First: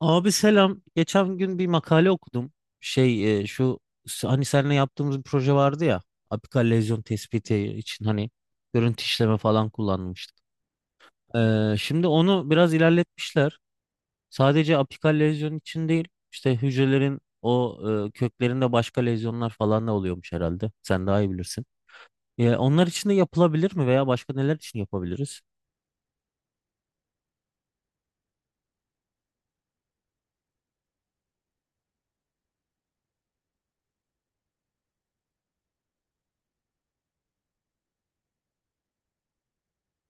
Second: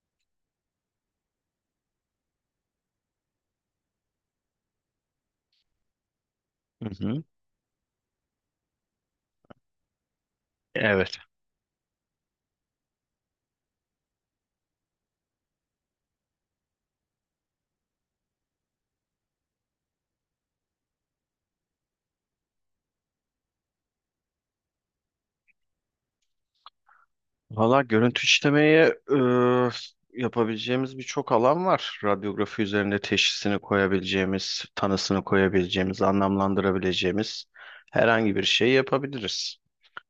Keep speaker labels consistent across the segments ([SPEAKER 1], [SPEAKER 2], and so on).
[SPEAKER 1] Abi selam. Geçen gün bir makale okudum. Şey e, şu hani seninle yaptığımız bir proje vardı ya. Apikal
[SPEAKER 2] Hı
[SPEAKER 1] lezyon
[SPEAKER 2] hı.
[SPEAKER 1] tespiti için hani görüntü işleme falan kullanmıştık.
[SPEAKER 2] Evet.
[SPEAKER 1] Şimdi onu biraz ilerletmişler. Sadece apikal lezyon için değil, işte hücrelerin köklerinde başka lezyonlar falan da oluyormuş herhalde. Sen daha iyi bilirsin. Onlar için de yapılabilir mi, veya başka neler için yapabiliriz?
[SPEAKER 2] Valla görüntü işlemeye yapabileceğimiz birçok alan var. Radyografi üzerinde teşhisini koyabileceğimiz, tanısını koyabileceğimiz, anlamlandırabileceğimiz herhangi bir şey yapabiliriz.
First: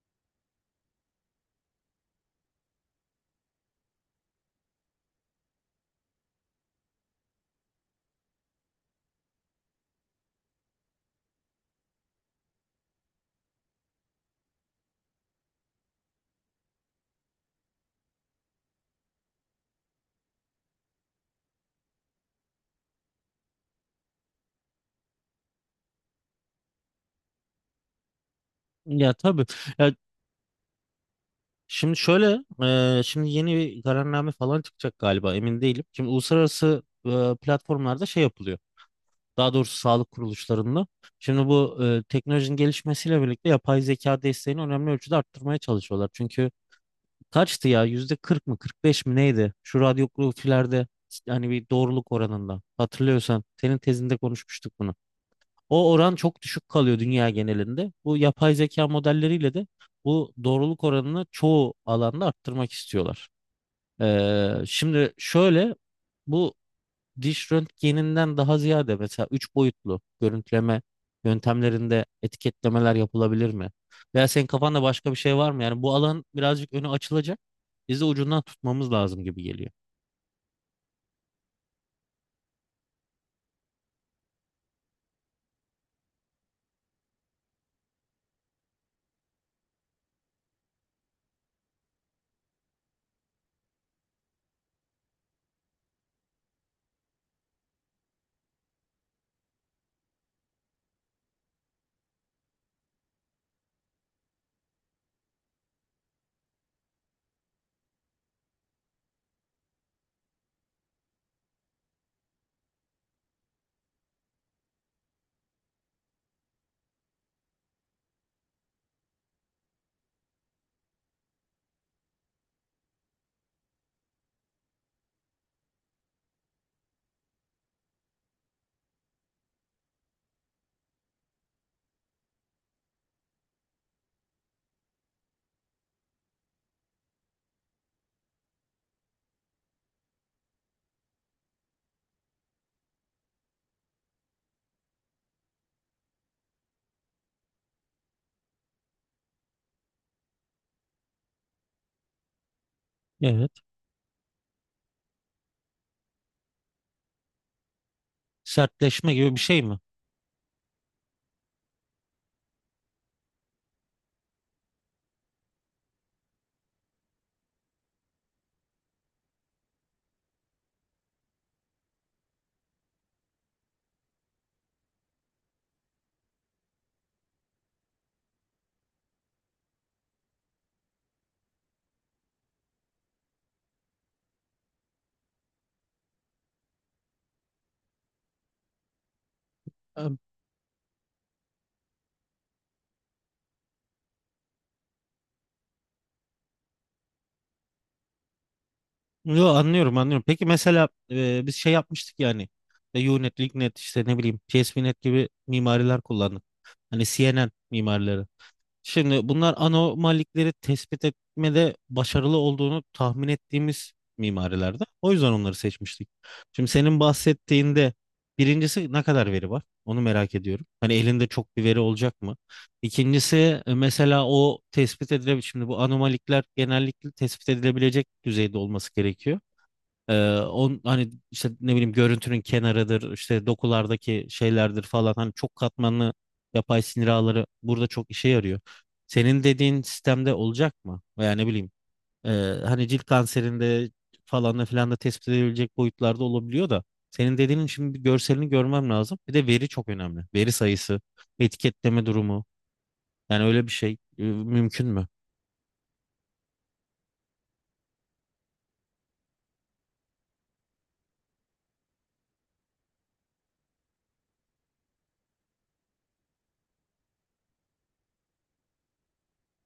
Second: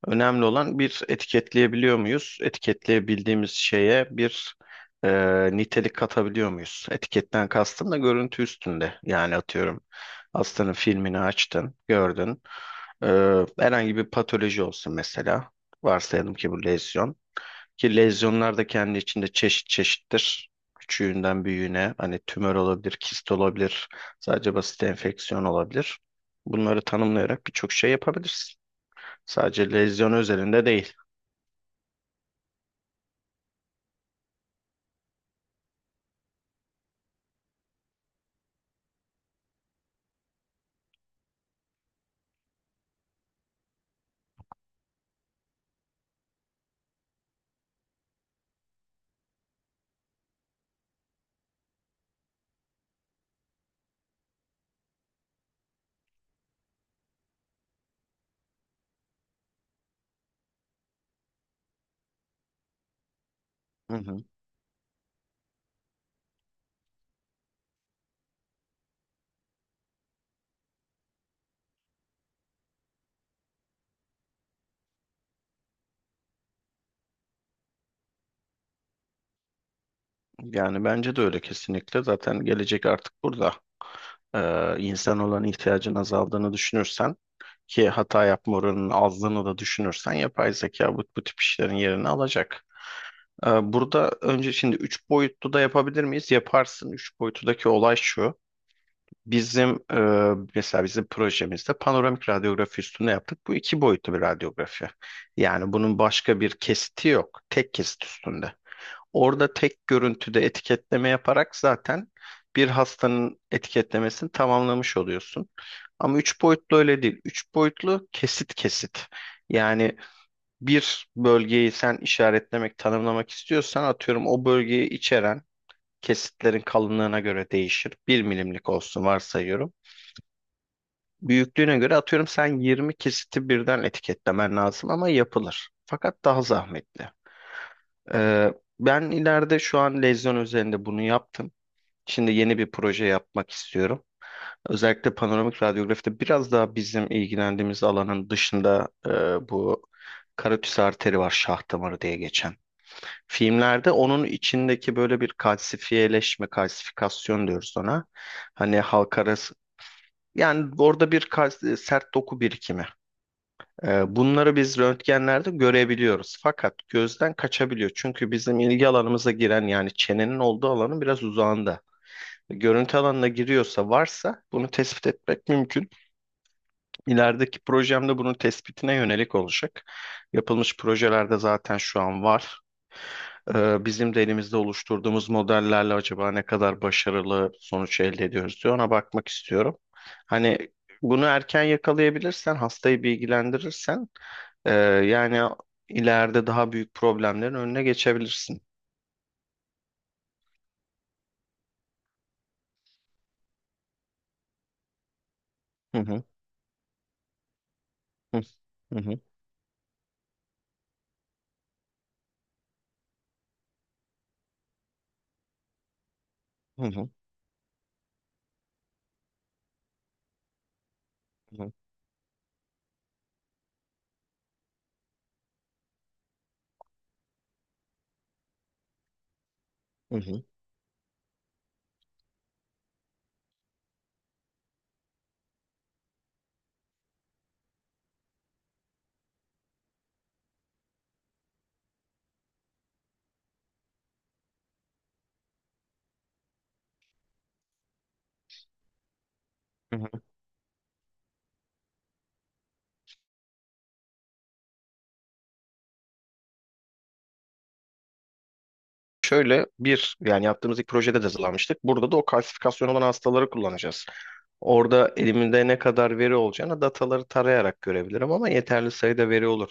[SPEAKER 2] Önemli olan bir etiketleyebiliyor muyuz? Etiketleyebildiğimiz şeye bir e, nitelik katabiliyor muyuz? Etiketten kastım da görüntü üstünde. Yani atıyorum hastanın filmini açtın, gördün. Herhangi bir patoloji olsun mesela. Varsayalım ki bu lezyon. Ki lezyonlar da kendi içinde çeşit çeşittir. Küçüğünden büyüğüne hani tümör olabilir, kist olabilir, sadece basit enfeksiyon olabilir. Bunları tanımlayarak birçok şey yapabilirsin.
[SPEAKER 1] Ya tabii.
[SPEAKER 2] Sadece
[SPEAKER 1] Ya,
[SPEAKER 2] lezyon özelinde değil.
[SPEAKER 1] Şimdi şöyle, şimdi yeni bir kararname falan çıkacak galiba, emin değilim. Şimdi uluslararası platformlarda şey yapılıyor. Daha doğrusu sağlık kuruluşlarında. Şimdi teknolojinin gelişmesiyle birlikte yapay zeka desteğini önemli ölçüde arttırmaya çalışıyorlar. Çünkü kaçtı ya, %40 mı 45 mi neydi? Şu radyografilerde hani bir doğruluk oranında. Hatırlıyorsan senin tezinde konuşmuştuk bunu. O oran çok düşük kalıyor dünya genelinde. Bu yapay zeka modelleriyle de bu doğruluk oranını çoğu alanda arttırmak istiyorlar.
[SPEAKER 2] Hı hı.
[SPEAKER 1] Şimdi şöyle, bu diş röntgeninden daha ziyade mesela 3 boyutlu görüntüleme yöntemlerinde etiketlemeler yapılabilir mi? Veya senin kafanda başka bir şey var mı? Yani bu alan birazcık önü açılacak. Biz de ucundan tutmamız lazım gibi geliyor.
[SPEAKER 2] Yani bence de öyle kesinlikle. Zaten gelecek artık burada. İnsan olan ihtiyacın azaldığını düşünürsen ki hata yapma oranının azlığını da düşünürsen yapay zeka bu tip işlerin yerini alacak. Burada önce şimdi 3 boyutlu da yapabilir miyiz? Yaparsın. Üç boyutludaki olay şu. Bizim mesela bizim projemizde panoramik radyografi üstüne yaptık. Bu iki boyutlu bir radyografi. Yani bunun başka bir kesiti yok. Tek kesit üstünde. Orada tek görüntüde etiketleme yaparak zaten bir hastanın etiketlemesini tamamlamış oluyorsun. Ama 3 boyutlu öyle değil. 3 boyutlu kesit kesit. Yani bir bölgeyi sen işaretlemek, tanımlamak istiyorsan atıyorum o bölgeyi içeren kesitlerin kalınlığına göre değişir. Bir milimlik olsun varsayıyorum. Büyüklüğüne göre atıyorum sen 20 kesiti birden etiketlemen lazım ama yapılır. Fakat daha zahmetli. Ee, Ben ileride şu an lezyon üzerinde bunu yaptım. Şimdi yeni bir proje yapmak istiyorum. Özellikle panoramik radyografide biraz daha bizim ilgilendiğimiz alanın dışında bu karotis arteri var, şah damarı diye geçen.
[SPEAKER 1] Evet.
[SPEAKER 2] Filmlerde onun içindeki böyle bir kalsifiyeleşme, kalsifikasyon diyoruz ona. Hani
[SPEAKER 1] Sertleşme
[SPEAKER 2] halk
[SPEAKER 1] gibi bir
[SPEAKER 2] arası
[SPEAKER 1] şey mi?
[SPEAKER 2] yani orada bir sert doku birikimi. Bunları biz röntgenlerde görebiliyoruz. Fakat gözden kaçabiliyor. Çünkü bizim ilgi alanımıza giren yani çenenin olduğu alanın biraz uzağında. Görüntü alanına giriyorsa varsa bunu tespit etmek mümkün. İlerideki projemde bunun tespitine yönelik olacak. Yapılmış projelerde zaten şu an var. Bizim de elimizde oluşturduğumuz modellerle acaba ne kadar başarılı sonuç elde ediyoruz diye ona bakmak istiyorum. Hani bunu erken yakalayabilirsen, hastayı bilgilendirirsen, e, yani ileride daha büyük problemlerin önüne geçebilirsin.
[SPEAKER 1] Yo, anlıyorum anlıyorum. Peki mesela biz şey yapmıştık yani. Unet, LinkNet, işte ne bileyim PSPNet gibi
[SPEAKER 2] Hı
[SPEAKER 1] mimariler
[SPEAKER 2] hı,
[SPEAKER 1] kullandık. Hani CNN mimarileri.
[SPEAKER 2] hı hı,
[SPEAKER 1] Şimdi bunlar anomalikleri tespit etmede başarılı olduğunu tahmin ettiğimiz mimarilerde. O yüzden onları seçmiştik. Şimdi
[SPEAKER 2] hı
[SPEAKER 1] senin
[SPEAKER 2] hı,
[SPEAKER 1] bahsettiğinde birincisi ne kadar veri var? Onu merak ediyorum. Hani elinde çok
[SPEAKER 2] hı
[SPEAKER 1] bir
[SPEAKER 2] hı,
[SPEAKER 1] veri olacak mı? İkincisi mesela o tespit edilebilir. Şimdi bu anomalikler genellikle tespit edilebilecek düzeyde olması gerekiyor.
[SPEAKER 2] hı
[SPEAKER 1] Ee,
[SPEAKER 2] hı.
[SPEAKER 1] on, hani işte ne bileyim görüntünün kenarıdır, işte dokulardaki şeylerdir falan. Hani çok katmanlı yapay sinir ağları burada çok işe yarıyor. Senin dediğin sistemde olacak mı? Veya ne bileyim e, hani cilt kanserinde falan da filan da tespit edilebilecek boyutlarda olabiliyor da. Senin dediğinin şimdi bir görselini görmem lazım. Bir de veri çok önemli. Veri sayısı, etiketleme durumu. Yani öyle bir şey mümkün mü?
[SPEAKER 2] Şöyle bir yani yaptığımız ilk projede de hazırlanmıştık. Burada da o kalsifikasyon olan hastaları kullanacağız. Orada elimde ne kadar veri olacağını dataları tarayarak görebilirim ama yeterli sayıda veri olur.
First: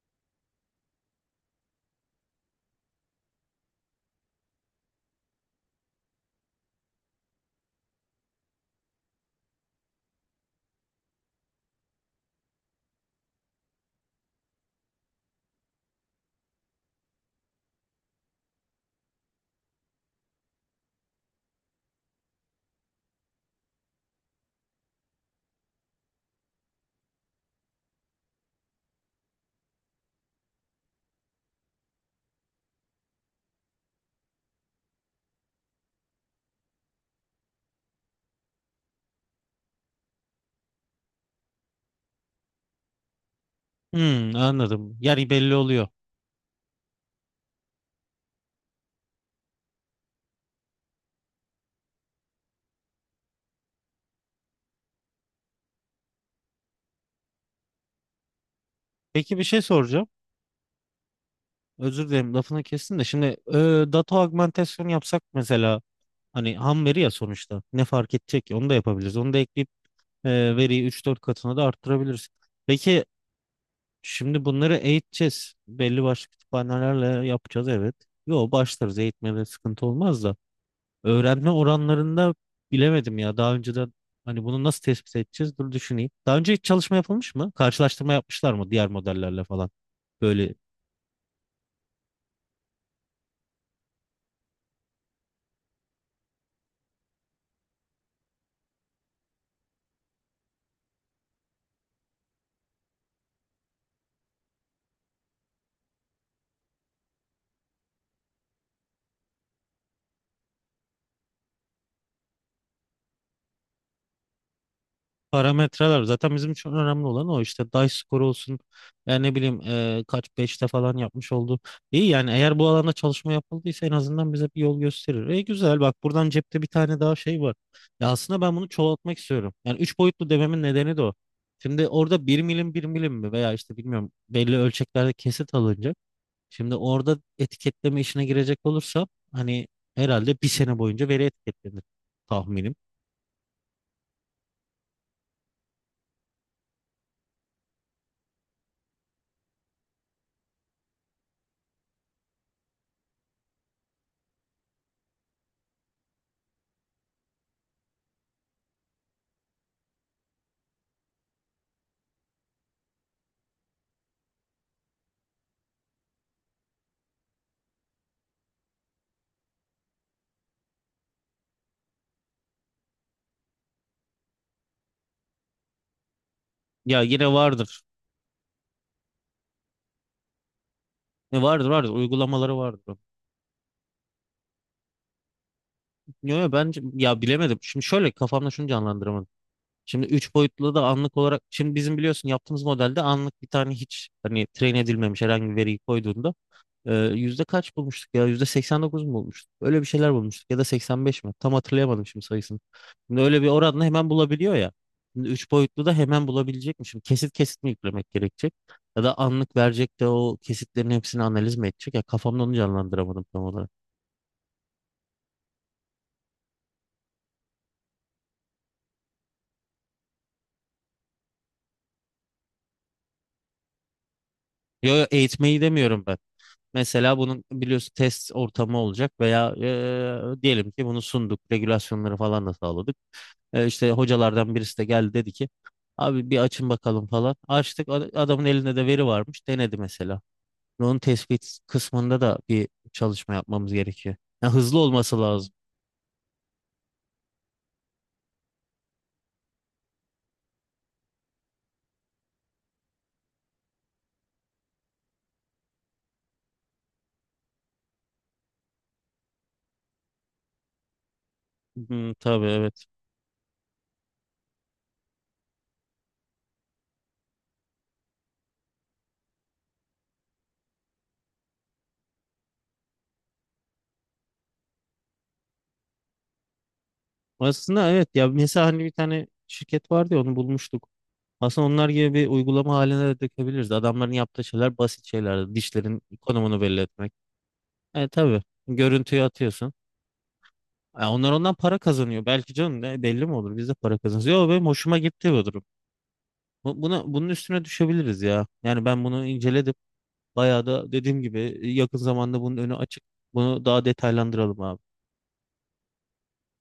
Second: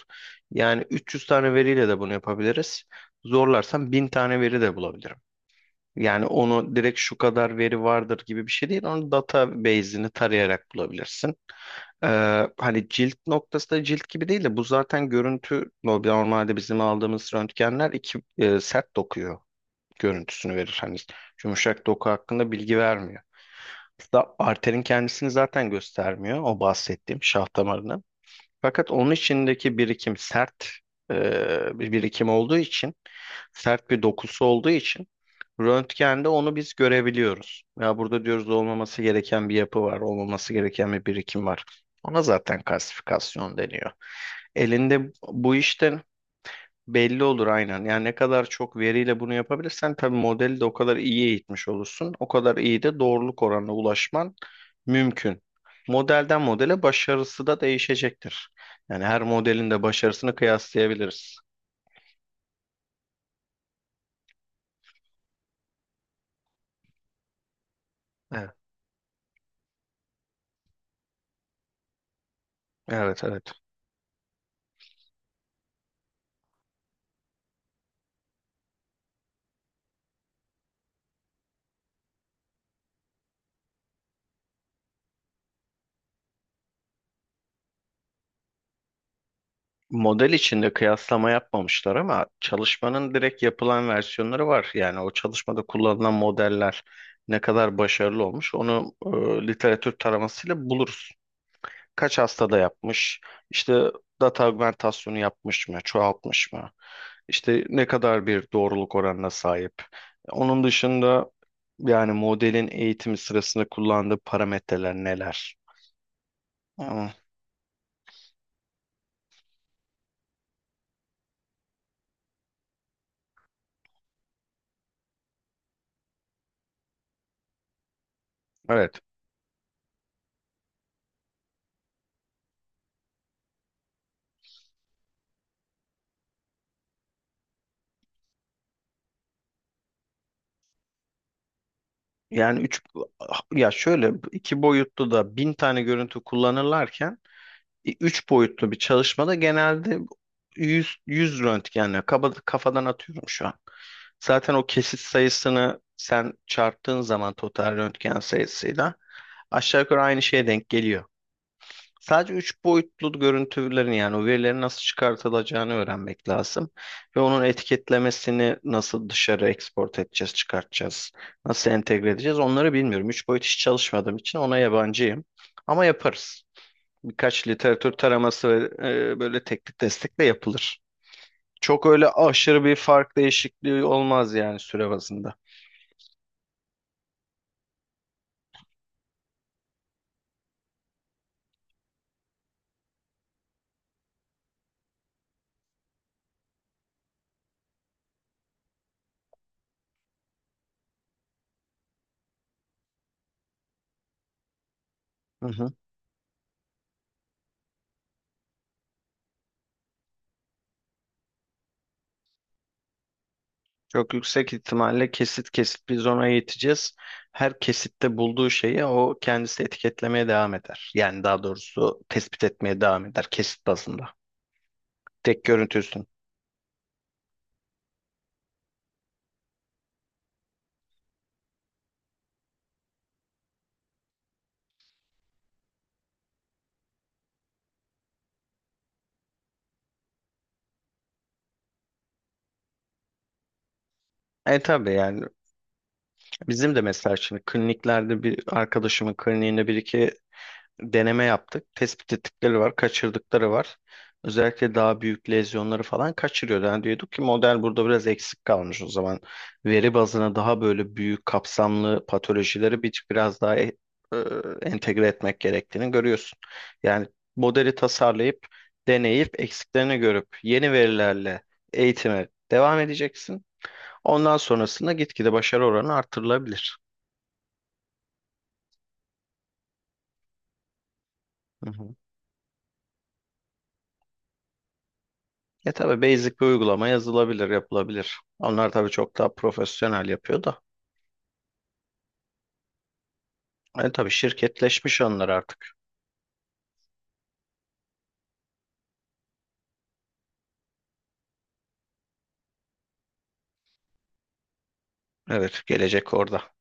[SPEAKER 2] Yani 300 tane veriyle de bunu yapabiliriz. Zorlarsam 1.000 tane veri de bulabilirim. Yani onu direkt şu kadar veri vardır gibi bir şey değil. Onu database'ini tarayarak bulabilirsin. Ee, Hani cilt noktası da cilt gibi değil de bu zaten görüntü normalde bizim aldığımız röntgenler iki sert dokuyor görüntüsünü verir. Hani yumuşak doku hakkında bilgi vermiyor. Hatta arterin kendisini zaten göstermiyor o bahsettiğim şah damarını. Fakat onun içindeki birikim sert bir birikim olduğu için, sert bir dokusu olduğu için röntgende onu biz görebiliyoruz. Ya burada diyoruz olmaması gereken bir yapı var, olmaması gereken bir birikim var. Ona zaten kalsifikasyon deniyor.
[SPEAKER 1] Hmm, anladım.
[SPEAKER 2] Elinde
[SPEAKER 1] Yani belli
[SPEAKER 2] bu
[SPEAKER 1] oluyor.
[SPEAKER 2] işte belli olur aynen. Yani ne kadar çok veriyle bunu yapabilirsen tabii modeli de o kadar iyi eğitmiş olursun. O kadar iyi de doğruluk oranına ulaşman mümkün. Modelden modele başarısı da değişecektir. Yani her
[SPEAKER 1] Peki bir şey
[SPEAKER 2] modelin de
[SPEAKER 1] soracağım.
[SPEAKER 2] başarısını kıyaslayabiliriz.
[SPEAKER 1] Özür dilerim, lafını kestim de şimdi data augmentasyon yapsak mesela, hani ham veri ya, sonuçta ne fark edecek
[SPEAKER 2] Evet,
[SPEAKER 1] ki, onu da yapabiliriz. Onu da ekleyip e, veriyi üç dört katına da arttırabiliriz. Peki
[SPEAKER 2] evet, evet.
[SPEAKER 1] şimdi bunları eğiteceğiz. Belli başlı kütüphanelerle yapacağız, evet. Yo, başlarız, eğitmede sıkıntı olmaz da öğrenme oranlarında bilemedim ya, daha önceden hani bunu nasıl tespit edeceğiz, dur düşüneyim. Daha önce hiç çalışma yapılmış mı? Karşılaştırma yapmışlar mı diğer modellerle falan?
[SPEAKER 2] Model
[SPEAKER 1] Böyle
[SPEAKER 2] içinde kıyaslama yapmamışlar ama çalışmanın direkt yapılan versiyonları var. Yani o çalışmada kullanılan modeller ne kadar başarılı olmuş onu literatür taramasıyla buluruz. Kaç hastada yapmış, işte data augmentasyonu yapmış mı, çoğaltmış mı, işte ne kadar bir doğruluk oranına sahip. Onun dışında yani modelin eğitimi sırasında kullandığı parametreler neler?
[SPEAKER 1] Parametreler zaten bizim için önemli
[SPEAKER 2] Ama.
[SPEAKER 1] olan, o işte dice score olsun yani, ne bileyim kaç beşte falan yapmış oldu. İyi, yani eğer bu alanda çalışma yapıldıysa en azından bize bir yol gösterir. Güzel, bak, buradan cepte bir tane daha şey var. Ya aslında ben bunu
[SPEAKER 2] Evet.
[SPEAKER 1] çoğaltmak istiyorum. Yani 3 boyutlu dememin nedeni de o. Şimdi orada bir milim bir milim mi, veya işte bilmiyorum, belli ölçeklerde kesit alınacak. Şimdi orada etiketleme işine girecek olursa hani herhalde bir sene boyunca veri etiketlenir
[SPEAKER 2] Yani
[SPEAKER 1] tahminim.
[SPEAKER 2] ya şöyle iki boyutlu da 1.000 tane görüntü kullanırlarken üç boyutlu bir çalışmada genelde 100, 100 röntgenle kaba, kafadan atıyorum şu an. Zaten o kesit sayısını sen çarptığın zaman total röntgen sayısıyla aşağı yukarı aynı şeye denk geliyor. Sadece 3 boyutlu görüntülerin yani o verilerin nasıl çıkartılacağını öğrenmek lazım. Ve onun etiketlemesini nasıl dışarı export edeceğiz, çıkartacağız, nasıl entegre edeceğiz onları bilmiyorum. Üç boyut hiç çalışmadığım için ona yabancıyım. Ama yaparız
[SPEAKER 1] Ya, yine
[SPEAKER 2] birkaç
[SPEAKER 1] vardır.
[SPEAKER 2] literatür taraması ve böyle teknik destekle yapılır.
[SPEAKER 1] E, vardır
[SPEAKER 2] Çok
[SPEAKER 1] vardır
[SPEAKER 2] öyle
[SPEAKER 1] uygulamaları
[SPEAKER 2] aşırı bir
[SPEAKER 1] vardır.
[SPEAKER 2] fark değişikliği olmaz yani süre bazında.
[SPEAKER 1] Yo, yo, bence ya bilemedim. Şimdi şöyle, kafamda şunu canlandıramadım. Şimdi 3 boyutlu da anlık olarak, şimdi bizim biliyorsun yaptığımız modelde, anlık bir tane hiç hani train edilmemiş herhangi bir veriyi koyduğunda yüzde kaç bulmuştuk ya, %89 mu bulmuştuk? Öyle bir şeyler bulmuştuk, ya da 85 mi? Tam hatırlayamadım şimdi sayısını. Şimdi öyle bir oranla hemen bulabiliyor ya. Şimdi
[SPEAKER 2] Hı
[SPEAKER 1] 3
[SPEAKER 2] hı.
[SPEAKER 1] boyutlu da hemen bulabilecekmişim. Kesit kesit mi yüklemek gerekecek? Ya da anlık verecek de o kesitlerin hepsini analiz mi edecek? Ya, kafamda onu canlandıramadım tam olarak.
[SPEAKER 2] Çok yüksek ihtimalle kesit kesit biz ona yeteceğiz. Her kesitte bulduğu şeyi o kendisi etiketlemeye devam eder. Yani daha doğrusu tespit etmeye devam eder kesit bazında.
[SPEAKER 1] Yo, yo,
[SPEAKER 2] Tek
[SPEAKER 1] eğitmeyi
[SPEAKER 2] görüntü üstüne.
[SPEAKER 1] demiyorum ben. Mesela bunun biliyorsun test ortamı olacak, veya Diyelim ki bunu sunduk, regülasyonları falan da sağladık. İşte hocalardan birisi de geldi, dedi ki "abi bir açın bakalım" falan. Açtık, adamın elinde de veri varmış, denedi mesela. Onun tespit kısmında da bir çalışma yapmamız gerekiyor. Yani
[SPEAKER 2] E
[SPEAKER 1] hızlı
[SPEAKER 2] tabii
[SPEAKER 1] olması
[SPEAKER 2] yani
[SPEAKER 1] lazım.
[SPEAKER 2] bizim de mesela şimdi kliniklerde bir arkadaşımın kliniğinde bir iki deneme yaptık. Tespit ettikleri var, kaçırdıkları var. Özellikle daha büyük lezyonları falan kaçırıyordu. Yani diyorduk ki model burada biraz eksik kalmış o zaman. Veri bazına daha böyle büyük kapsamlı
[SPEAKER 1] Hı, tabii,
[SPEAKER 2] patolojileri
[SPEAKER 1] evet.
[SPEAKER 2] biraz daha e, entegre etmek gerektiğini görüyorsun. Yani modeli tasarlayıp, deneyip, eksiklerini görüp yeni verilerle eğitime devam edeceksin. Ondan sonrasında gitgide başarı oranı artırılabilir.
[SPEAKER 1] Aslında evet ya, mesela hani bir tane şirket vardı ya, onu bulmuştuk. Aslında
[SPEAKER 2] Hı
[SPEAKER 1] onlar
[SPEAKER 2] hı.
[SPEAKER 1] gibi bir uygulama haline de dökebiliriz. Adamların yaptığı şeyler basit şeyler.
[SPEAKER 2] Ya tabii
[SPEAKER 1] Dişlerin
[SPEAKER 2] basic bir
[SPEAKER 1] konumunu belli
[SPEAKER 2] uygulama
[SPEAKER 1] etmek.
[SPEAKER 2] yazılabilir,
[SPEAKER 1] E
[SPEAKER 2] yapılabilir.
[SPEAKER 1] tabii
[SPEAKER 2] Onlar tabii çok
[SPEAKER 1] görüntüyü
[SPEAKER 2] daha
[SPEAKER 1] atıyorsun.
[SPEAKER 2] profesyonel yapıyor da.
[SPEAKER 1] Onlar ondan para kazanıyor. Belki, canım ne, belli mi olur? Biz de
[SPEAKER 2] Yani
[SPEAKER 1] para
[SPEAKER 2] tabii
[SPEAKER 1] kazanırız. Yo, benim hoşuma
[SPEAKER 2] şirketleşmiş onlar
[SPEAKER 1] gitti bu durum.
[SPEAKER 2] artık.
[SPEAKER 1] Bunun üstüne düşebiliriz ya. Yani ben bunu inceledim. Bayağı da dediğim gibi yakın zamanda bunun önü açık. Bunu daha detaylandıralım abi.
[SPEAKER 2] Evet, gelecek orada.